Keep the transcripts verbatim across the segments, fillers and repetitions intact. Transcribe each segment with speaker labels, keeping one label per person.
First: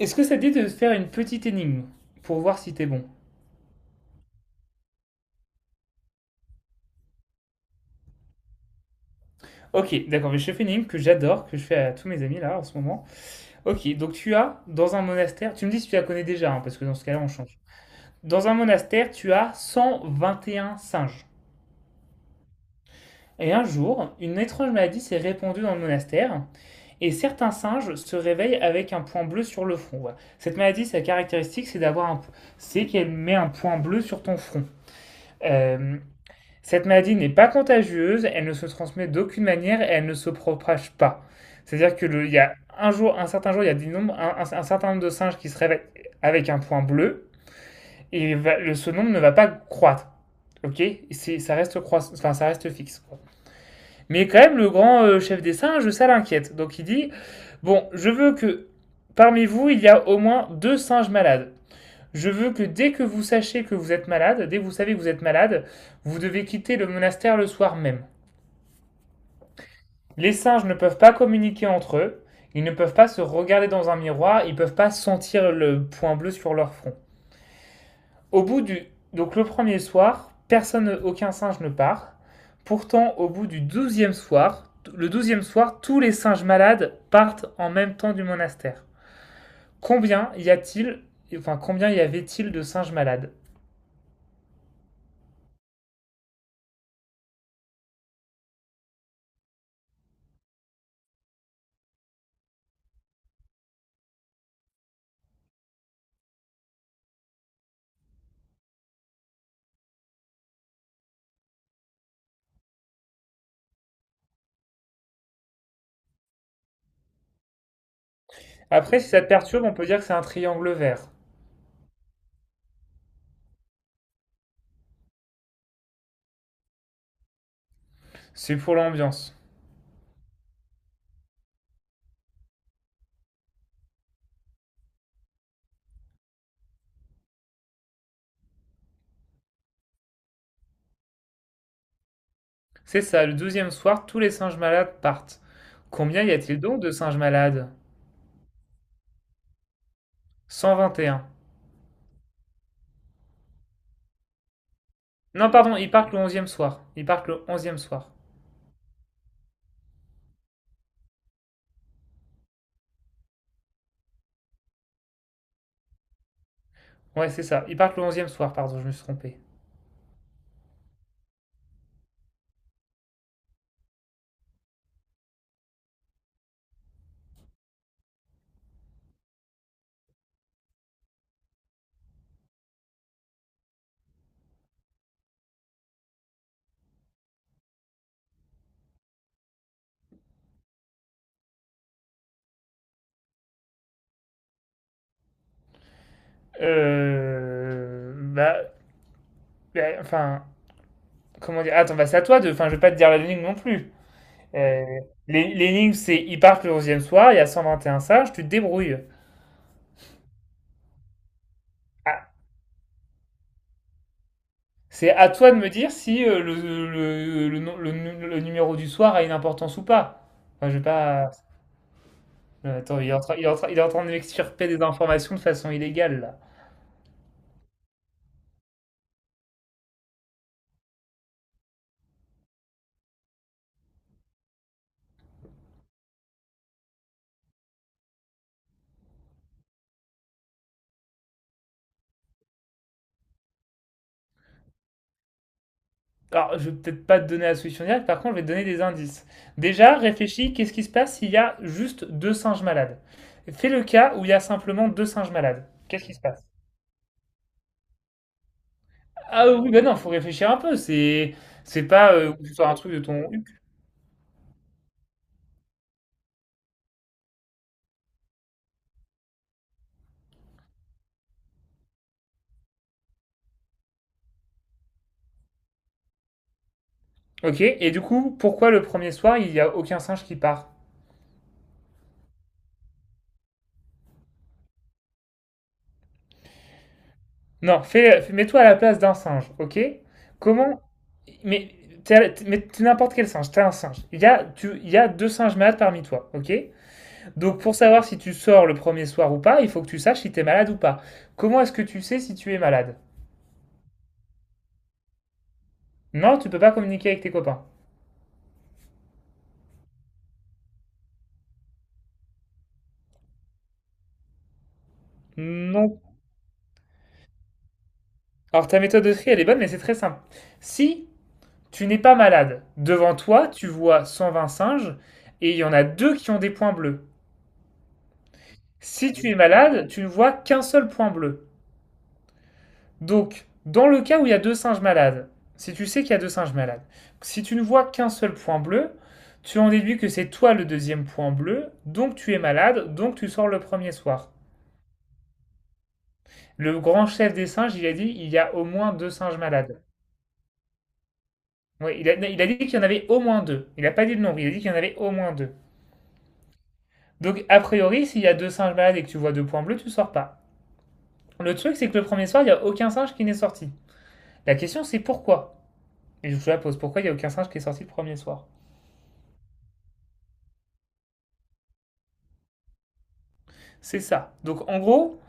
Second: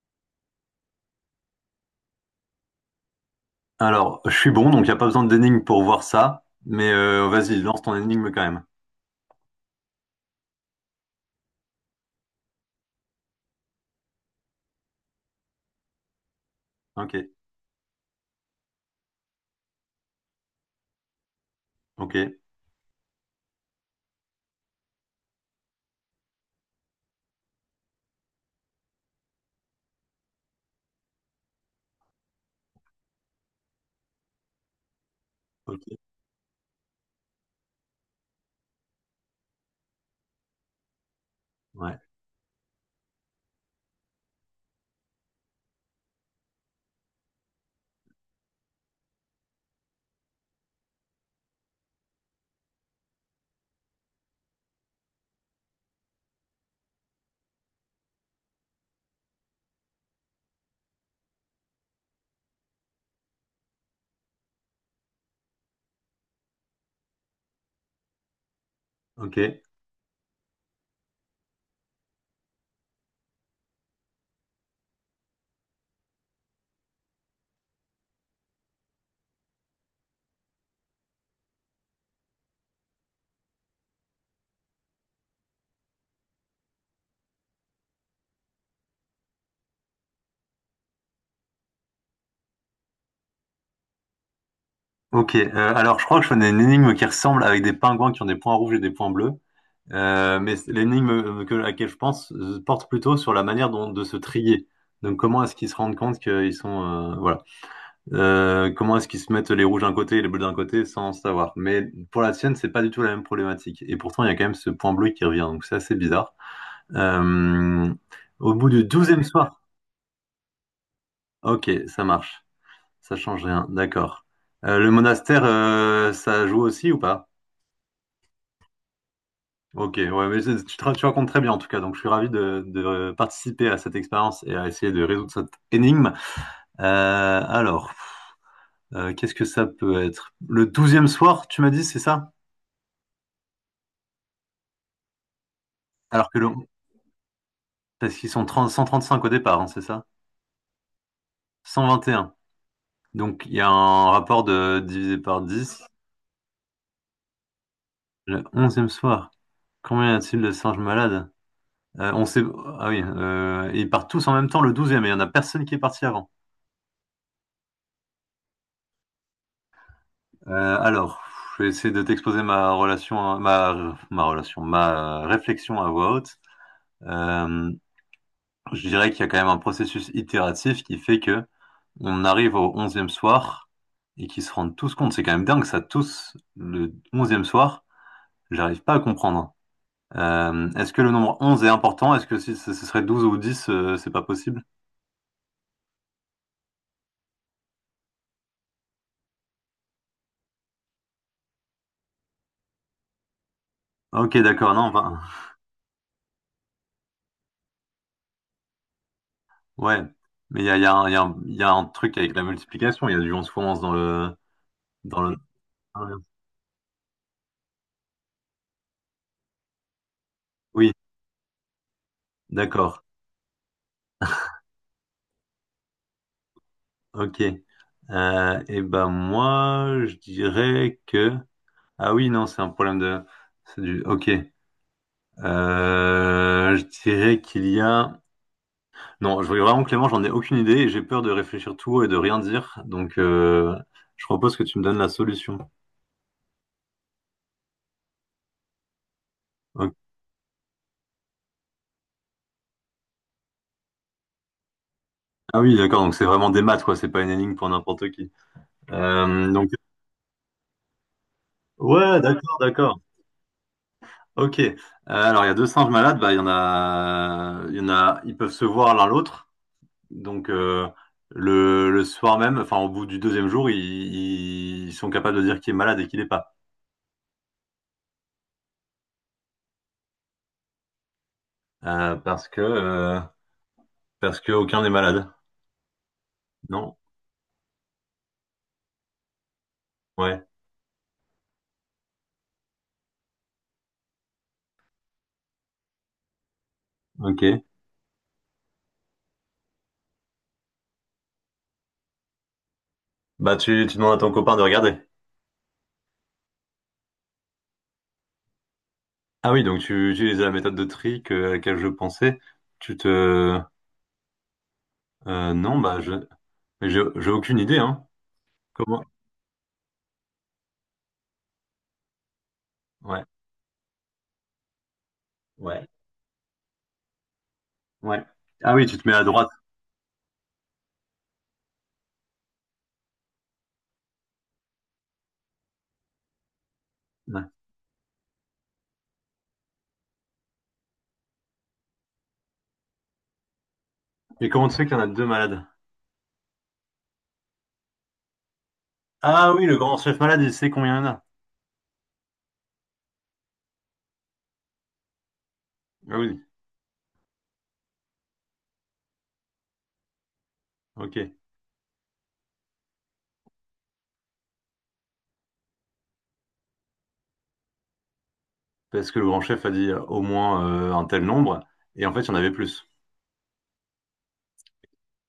Speaker 1: Est-ce que ça te dit de faire une petite énigme pour voir si t'es bon?
Speaker 2: Alors, je suis bon, donc il n'y a pas besoin d'énigme pour voir ça. Mais euh, vas-y, lance ton énigme quand même.
Speaker 1: Ok, d'accord, mais je fais une énigme que j'adore, que je fais à tous mes amis là en ce moment. Ok, donc tu as dans un monastère, tu me dis si tu la connais déjà, hein, parce que dans ce
Speaker 2: Ok,
Speaker 1: cas-là on change. Dans un monastère, tu as cent vingt et un singes.
Speaker 2: ok,
Speaker 1: Et un jour, une étrange maladie s'est répandue dans le monastère, et certains singes se réveillent avec un point bleu sur le front. voilà. Cette maladie, sa caractéristique, c'est d'avoir un, c'est qu'elle met un point bleu sur ton front.
Speaker 2: ok,
Speaker 1: Euh, Cette maladie n'est pas contagieuse, elle ne se transmet d'aucune manière et elle ne se propage pas. C'est-à-dire
Speaker 2: ouais,
Speaker 1: que le, il y a un jour, un certain jour, il y a des nombres- un, un- un certain nombre de singes qui se réveillent avec un point bleu et va- le- ce nombre ne va pas croître. Ok. C'est- ça reste croiss- enfin, ça reste fixe, quoi. Mais quand même, le grand euh, chef des singes, ça l'inquiète. Donc il dit, bon, je veux que parmi vous, il y a au moins deux singes malades. Je veux que dès que vous sachiez que vous êtes malade, dès que vous savez que vous êtes malade, vous devez quitter le monastère le soir même.
Speaker 2: ok,
Speaker 1: Les singes ne peuvent pas communiquer entre eux, ils ne peuvent pas se regarder dans un miroir, ils ne peuvent pas sentir le point bleu sur leur front. Au bout du Donc le premier soir, personne aucun singe ne part. Pourtant au bout du douzième soir, le douzième soir, tous les singes malades partent en même temps du monastère. Combien y a-t-il enfin combien y avait-il de singes malades?
Speaker 2: ok. Euh, alors, je crois que je connais une énigme qui ressemble avec des pingouins qui ont des points rouges et des points bleus. Euh, mais c'est- l'énigme euh, que- à laquelle je pense euh, porte plutôt sur la manière dont, de se trier. Donc, comment est-ce qu'ils se rendent compte qu'ils sont, euh, voilà. Euh, comment est-ce qu'ils se mettent les rouges d'un côté et les bleus d'un côté sans savoir. Mais pour la sienne, c'est pas du tout la même problématique. Et pourtant, il y a quand même ce point bleu qui revient. Donc, c'est assez bizarre. Euh, Au bout du
Speaker 1: Après si
Speaker 2: douzième
Speaker 1: ça te
Speaker 2: soir.
Speaker 1: perturbe, on peut dire que c'est un triangle vert.
Speaker 2: Ok, ça marche. Ça change rien. D'accord. Euh, le monastère, euh, ça joue aussi ou pas?
Speaker 1: C'est pour l'ambiance.
Speaker 2: Ok, ouais, mais c'est- tu, te- tu racontes très bien en tout cas. Donc je suis ravi de, de participer à cette expérience et à essayer de résoudre cette énigme. Euh, alors, euh, qu'est-ce que ça peut être? Le douzième soir, tu m'as dit, c'est ça?
Speaker 1: C'est ça, le douzième soir, tous les singes malades partent. Combien
Speaker 2: Alors
Speaker 1: y
Speaker 2: que le,
Speaker 1: a-t-il donc de singes malades?
Speaker 2: parce qu'ils sont trente cent trente-cinq au départ, hein, c'est ça?
Speaker 1: Cent vingt et un.
Speaker 2: Cent vingt et un. Donc il y a un rapport de divisé par
Speaker 1: Non, pardon,
Speaker 2: dix.
Speaker 1: ils partent le onzième soir. Ils partent le onzième soir.
Speaker 2: Le onzième soir. Combien y a-t-il de singes malades? Euh, on sait. Ah oui, euh, ils partent tous en même temps le douzième, e et il n'y en a personne qui est parti avant.
Speaker 1: Ouais, c'est ça, ils partent le onzième soir, pardon, je me suis trompé.
Speaker 2: Euh, alors, je vais essayer de t'exposer ma relation, à- ma, ma relation, ma euh, réflexion à voix haute. Euh, je dirais qu'il y a quand même un processus itératif qui fait que on arrive au onzième soir et qu'ils se rendent tous compte. C'est quand même dingue ça, tous le onzième soir, j'arrive pas à comprendre. Euh, est-ce que le nombre onze est important? Est-ce que si ce ce serait douze ou dix, euh, c'est pas possible?
Speaker 1: Euh... Bah... bah, Enfin, comment dire? Attends, bah c'est à toi de... Enfin, je vais pas te dire l'énigme non plus.
Speaker 2: Ok, d'accord, non,
Speaker 1: Euh,
Speaker 2: enfin,
Speaker 1: l'é- L'énigme, c'est ils partent le onzième soir, il y a cent vingt et un singes, tu te débrouilles.
Speaker 2: ouais, mais il y a, il y a un, il y a un- il y a un truc
Speaker 1: Ah,
Speaker 2: avec la multiplication, il y a du onze fois onze dans le...
Speaker 1: c'est
Speaker 2: Dans
Speaker 1: à
Speaker 2: le...
Speaker 1: toi de me dire si euh, le, le, le, le- nu- le numéro du soir a une importance ou pas. Enfin, je vais
Speaker 2: Oui,
Speaker 1: pas... Euh, Attends,
Speaker 2: d'accord,
Speaker 1: il est en train, il est en train, il est en train de m'extirper des informations de façon illégale, là.
Speaker 2: ok. Euh, et ben moi, je dirais que... Ah oui, non, c'est un problème de... C'est du... Ok. Euh, je dirais qu'il y a... Non, je voulais vraiment Clément, j'en ai aucune idée et j'ai peur de réfléchir tout haut et de rien dire. Donc, euh, je propose que tu me donnes la solution.
Speaker 1: Alors, je vais peut-être pas te donner la solution directe, par contre, je vais te donner des indices.
Speaker 2: Ok.
Speaker 1: Déjà, réfléchis, qu'est-ce qui se passe s'il y a juste deux singes malades? Fais le cas où il y a simplement deux singes
Speaker 2: Ah
Speaker 1: malades.
Speaker 2: oui, d'accord,
Speaker 1: Qu'est-ce
Speaker 2: donc
Speaker 1: qui se
Speaker 2: c'est
Speaker 1: passe?
Speaker 2: vraiment des maths, quoi, c'est pas une énigme pour n'importe qui.
Speaker 1: Ah
Speaker 2: Euh, donc...
Speaker 1: oui, ben non, faut réfléchir un peu, c'est c'est pas
Speaker 2: Ouais,
Speaker 1: euh, que ce
Speaker 2: d'accord,
Speaker 1: soit un truc
Speaker 2: d'accord.
Speaker 1: de ton...
Speaker 2: Ok. Euh, alors il y a deux singes malades, bah il y en a, il y en a, ils peuvent se voir l'un l'autre. Donc euh, le, le soir même, enfin au bout du deuxième jour, ils, ils sont capables de dire qui est malade et qui l'est pas.
Speaker 1: Ok, et du coup, pourquoi le premier soir, il y a aucun singe qui part?
Speaker 2: Euh, parce que euh, Parce que aucun n'est malade. Non.
Speaker 1: Non, fais, fais- mets-toi à la place d'un singe, ok?
Speaker 2: Ouais.
Speaker 1: Comment... Mais t'es mais t'es n'importe quel singe, t'es un singe. Il y a, tu, il y a deux singes malades parmi toi, ok? Donc
Speaker 2: Ok.
Speaker 1: pour savoir si tu sors le premier soir ou pas, il faut que tu saches si t'es malade ou pas. Comment est-ce que tu sais si tu es malade?
Speaker 2: Bah tu tu demandes à ton copain de regarder.
Speaker 1: Non, tu peux pas communiquer avec tes copains.
Speaker 2: Ah oui, donc tu utilises la méthode de tri que, à laquelle je pensais. Tu te euh, Non, bah,
Speaker 1: Non.
Speaker 2: je mais j'ai j'ai aucune idée, hein.
Speaker 1: Alors ta
Speaker 2: Comment?
Speaker 1: méthode de tri, elle est bonne, mais c'est très simple. Si tu n'es pas malade, devant
Speaker 2: Ouais.
Speaker 1: toi, tu vois cent vingt singes et il y en a
Speaker 2: Ouais.
Speaker 1: deux qui ont des points bleus.
Speaker 2: Ouais. Ah oui, tu te mets
Speaker 1: Si
Speaker 2: à
Speaker 1: tu es
Speaker 2: droite.
Speaker 1: malade, tu ne vois qu'un seul point bleu. Donc, dans le cas où il y a deux singes malades, si tu sais qu'il y a deux singes malades, si tu ne vois qu'un seul point bleu, tu en déduis que c'est toi le deuxième point bleu, donc tu es malade, donc tu sors le premier soir.
Speaker 2: Et comment tu sais qu'il y en a deux malades?
Speaker 1: Le grand chef des singes, il a dit il y a au moins deux singes
Speaker 2: Ah oui, le
Speaker 1: malades.
Speaker 2: grand chef malade, il sait combien il y en a.
Speaker 1: Ouais, il, a, il a dit qu'il y en avait au moins deux. Il n'a pas dit le nombre, il a dit qu'il y en avait au moins deux.
Speaker 2: Ah oui,
Speaker 1: Donc, a priori, s'il y a deux singes malades et que tu vois deux points bleus, tu sors pas.
Speaker 2: ok.
Speaker 1: Le truc, c'est que le premier soir, il n'y a aucun singe qui n'est sorti. La question, c'est pourquoi. Et je vous la pose, pourquoi il n'y a aucun singe qui est sorti le premier soir?
Speaker 2: Parce que le grand chef a dit euh, au moins euh, un tel nombre, et en fait, il y en avait plus.
Speaker 1: C'est ça. Donc en gros,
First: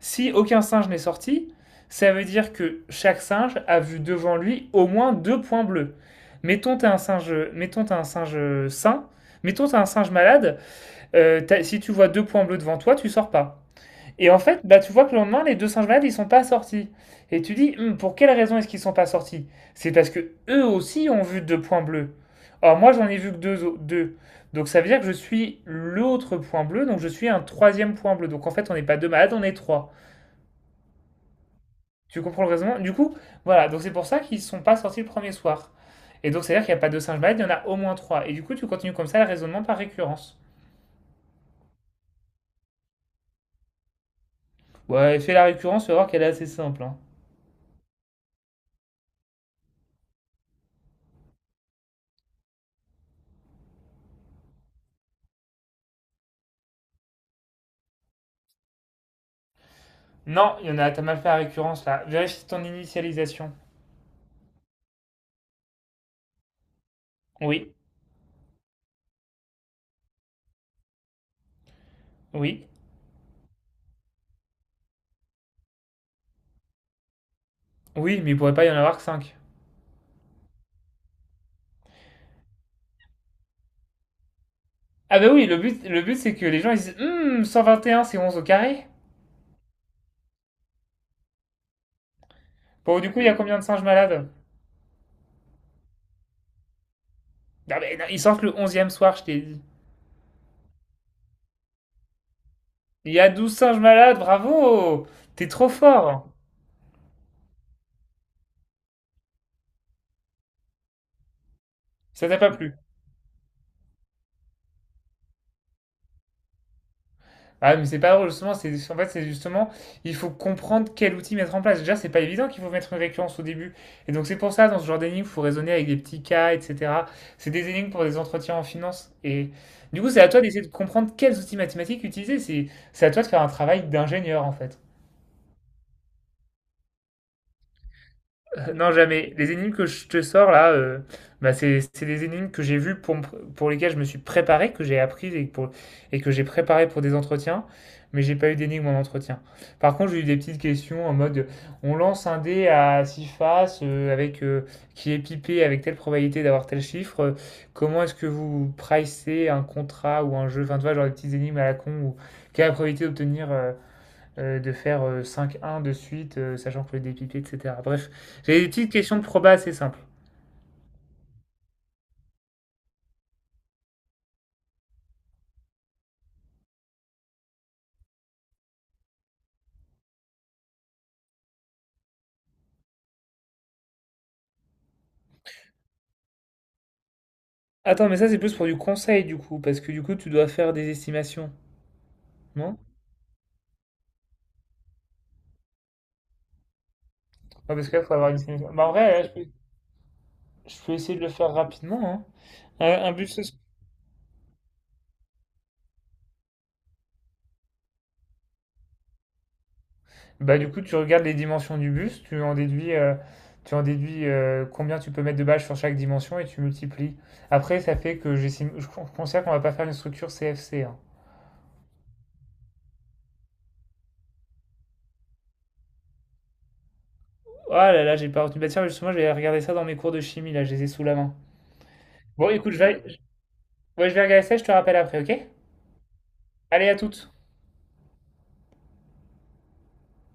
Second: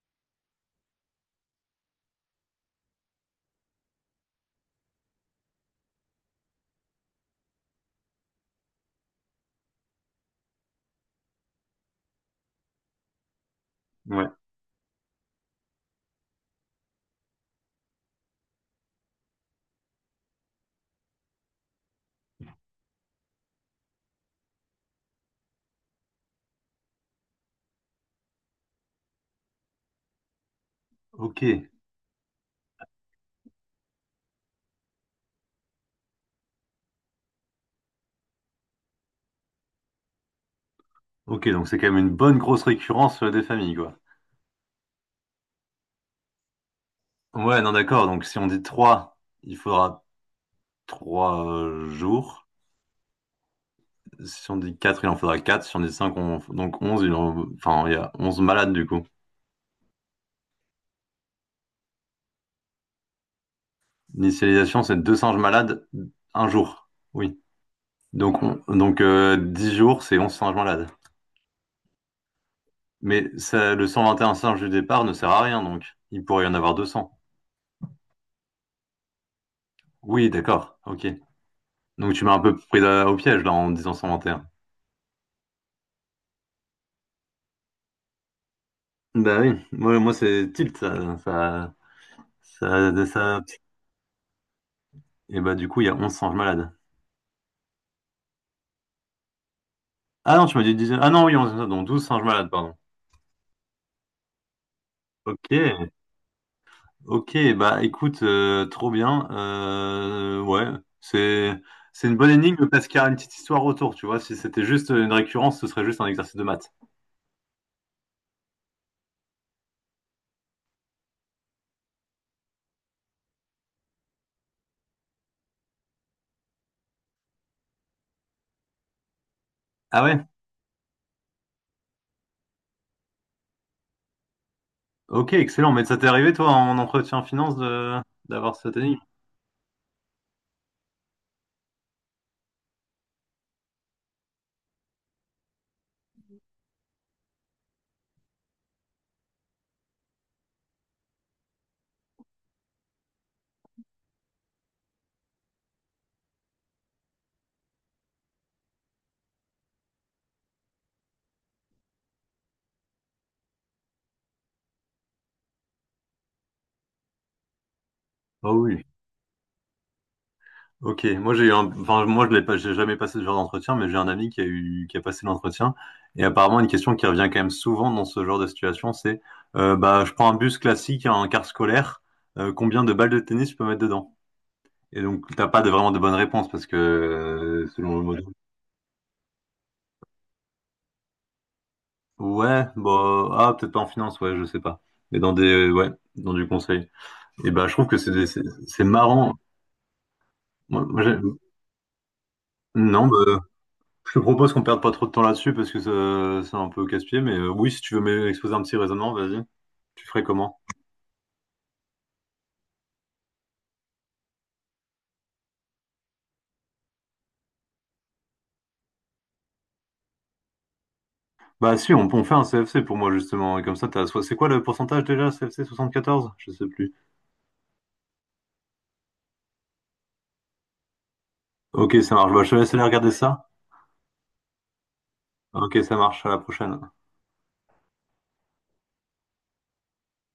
Speaker 1: si aucun singe n'est sorti, ça veut dire que chaque singe a vu devant lui au moins deux points bleus. Mettons t'as un singe, mettons t'as un singe sain, mettons t'as un singe malade. Euh, si tu vois deux points bleus devant toi, tu sors pas.
Speaker 2: Ouais,
Speaker 1: Et en fait, bah, tu vois que le lendemain, les deux singes malades, ils sont pas sortis. Et tu dis, Hum, pour quelle raison est-ce qu'ils sont pas sortis? C'est parce que eux aussi ont vu deux points bleus. Or, moi, j'en ai vu que deux, au- deux. Donc, ça veut dire que je suis l'autre point bleu, donc je suis un troisième point bleu. Donc, en fait, on n'est pas deux malades, on est trois.
Speaker 2: ok.
Speaker 1: Tu comprends le raisonnement? Du coup, voilà. Donc, c'est pour ça qu'ils sont pas sortis le premier soir. Et donc, c'est-à-dire qu'il n'y a pas deux singes malades, il y en a au moins trois. Et du coup, tu continues comme ça le raisonnement par récurrence.
Speaker 2: Ok, donc c'est quand même une bonne grosse récurrence euh, des familles, quoi.
Speaker 1: Ouais, fais la récurrence, tu vas voir qu'elle est assez simple, hein.
Speaker 2: Ouais, non, d'accord. Donc si on dit trois, il faudra trois euh, jours. Si on dit quatre, il en faudra quatre. Si on dit cinq, on... donc onze, il en- enfin, il y a onze malades, du coup.
Speaker 1: Non, il y en a, t'as mal fait la récurrence là. Vérifie ton initialisation.
Speaker 2: L'initialisation, c'est deux singes malades, un jour. Oui.
Speaker 1: Oui,
Speaker 2: Donc, on... donc euh, dix jours, c'est onze singes malades.
Speaker 1: oui,
Speaker 2: Mais ça, le cent vingt et un singe du départ ne sert à rien, donc il pourrait y en avoir deux cents.
Speaker 1: oui, mais il pourrait pas y en avoir que cinq.
Speaker 2: Oui, d'accord, ok. Donc tu m'as un peu pris euh, au piège là en disant cent vingt et un.
Speaker 1: Ah bah oui, le but, le but c'est que les gens ils disent Hum, cent vingt et un, c'est onze au carré.
Speaker 2: Bah oui, moi, moi c'est tilt, ça, ça,
Speaker 1: Bon,
Speaker 2: ça,
Speaker 1: du coup, il y a
Speaker 2: ça-
Speaker 1: combien de singes malades?
Speaker 2: Et bah du coup, il y a onze singes malades.
Speaker 1: Non, mais non, ils sortent le onzième soir, je t'ai dit.
Speaker 2: Ah non, tu m'as dit dix... Ah non, oui, onze, donc douze singes malades, pardon.
Speaker 1: Il y a douze singes malades, bravo. T'es trop
Speaker 2: Ok,
Speaker 1: fort.
Speaker 2: ok, bah écoute, euh, trop bien. Euh, ouais, c'est c'est une
Speaker 1: Ça
Speaker 2: bonne
Speaker 1: t'a pas
Speaker 2: énigme
Speaker 1: plu?
Speaker 2: parce qu'il y a une petite histoire autour, tu vois. Si c'était juste une récurrence, ce serait juste un exercice de maths.
Speaker 1: Ah, mais c'est pas drôle, justement. C'est, en fait, c'est justement, il faut comprendre quel outil mettre en place. Déjà, c'est pas évident qu'il faut mettre une récurrence au début. Et donc, c'est pour ça, dans ce genre d'énigmes, il faut raisonner avec des petits cas, et cetera. C'est des énigmes pour des entretiens en finance. Et du
Speaker 2: Ah
Speaker 1: coup, c'est
Speaker 2: ouais?
Speaker 1: à toi d'essayer de comprendre quels outils mathématiques utiliser. C'est, c'est à toi de faire un travail d'ingénieur, en fait.
Speaker 2: Ok, excellent. Mais ça t'est arrivé, toi, en entretien finance, de d'avoir
Speaker 1: Euh,
Speaker 2: cette
Speaker 1: non,
Speaker 2: énigme?
Speaker 1: jamais. Les énigmes que je te sors là, euh, bah, c'est c'est des énigmes que j'ai vues pour, me pr- pour lesquelles je me suis préparé, que j'ai appris et, pour, et que j'ai préparé pour des entretiens, mais j'ai pas eu d'énigmes en entretien. Par contre, j'ai eu des petites questions en mode on lance un dé à six faces euh, avec, euh, qui est pipé avec telle probabilité d'avoir tel chiffre. Euh, comment est-ce que vous pricez un contrat ou un jeu? Enfin, tu vois, genre des petites énigmes à la con ou quelle est la probabilité d'obtenir euh, euh, de faire euh, cinq un de suite, euh, sachant que le dépipé, et cetera. Bref,
Speaker 2: Ah
Speaker 1: j'ai des
Speaker 2: oui.
Speaker 1: petites questions de proba assez simples.
Speaker 2: Ok, moi j'ai eu un... enfin moi je l'ai pas, j'ai jamais passé ce genre d'entretien, mais j'ai un ami qui a eu, qui a passé l'entretien et apparemment une question qui revient quand même souvent dans ce genre de situation, c'est euh, bah je prends un bus classique, un car scolaire, euh, combien de balles de tennis je peux mettre dedans? Et donc t'as pas de, vraiment de bonne réponse parce que euh, selon le
Speaker 1: Attends, mais
Speaker 2: mode.
Speaker 1: ça, c'est plus pour du conseil, du coup, parce que du coup, tu dois faire des estimations,
Speaker 2: Ouais,
Speaker 1: non?
Speaker 2: bah ah peut-être pas en finance, ouais je sais pas, mais dans des ouais, dans du conseil. Et bah je
Speaker 1: Ah,
Speaker 2: trouve
Speaker 1: parce que
Speaker 2: que
Speaker 1: là,
Speaker 2: c'est
Speaker 1: faut
Speaker 2: des-
Speaker 1: avoir une
Speaker 2: c'est
Speaker 1: estimation.
Speaker 2: c'est
Speaker 1: Bah, en vrai, là, je
Speaker 2: marrant.
Speaker 1: peux, je
Speaker 2: Moi,
Speaker 1: peux
Speaker 2: moi, j'ai-
Speaker 1: essayer de le faire rapidement, hein. Un,
Speaker 2: Non,
Speaker 1: un
Speaker 2: bah,
Speaker 1: bus, ce-
Speaker 2: je te propose qu'on perde pas trop de temps là-dessus parce que ça- c'est un peu casse-pied, mais euh, oui, si tu veux m'exposer un petit raisonnement, vas-y. Tu ferais
Speaker 1: Bah,
Speaker 2: comment?
Speaker 1: du coup, tu regardes les dimensions du bus, tu en déduis, euh, tu en déduis euh, combien tu peux mettre de bâches sur chaque dimension et tu multiplies. Après, ça fait que j'estime, je con- considère qu'on va pas faire une structure C F C.
Speaker 2: Bah si, on, on fait un C F C pour moi justement, et comme ça t'as... soit- C'est quoi le pourcentage déjà, C F C soixante-quatorze? Je sais plus.
Speaker 1: Oh là là, j'ai pas retenu. Bah tiens, justement, je vais regarder ça dans mes cours de chimie, là, je les ai sous la main.
Speaker 2: Ok, ça marche, bah, je
Speaker 1: Bon,
Speaker 2: te laisse
Speaker 1: écoute, je
Speaker 2: aller
Speaker 1: vais,
Speaker 2: regarder ça.
Speaker 1: ouais, je vais regarder ça, je te rappelle après, ok?
Speaker 2: Ok, ça marche, à la prochaine.
Speaker 1: Allez, à toutes!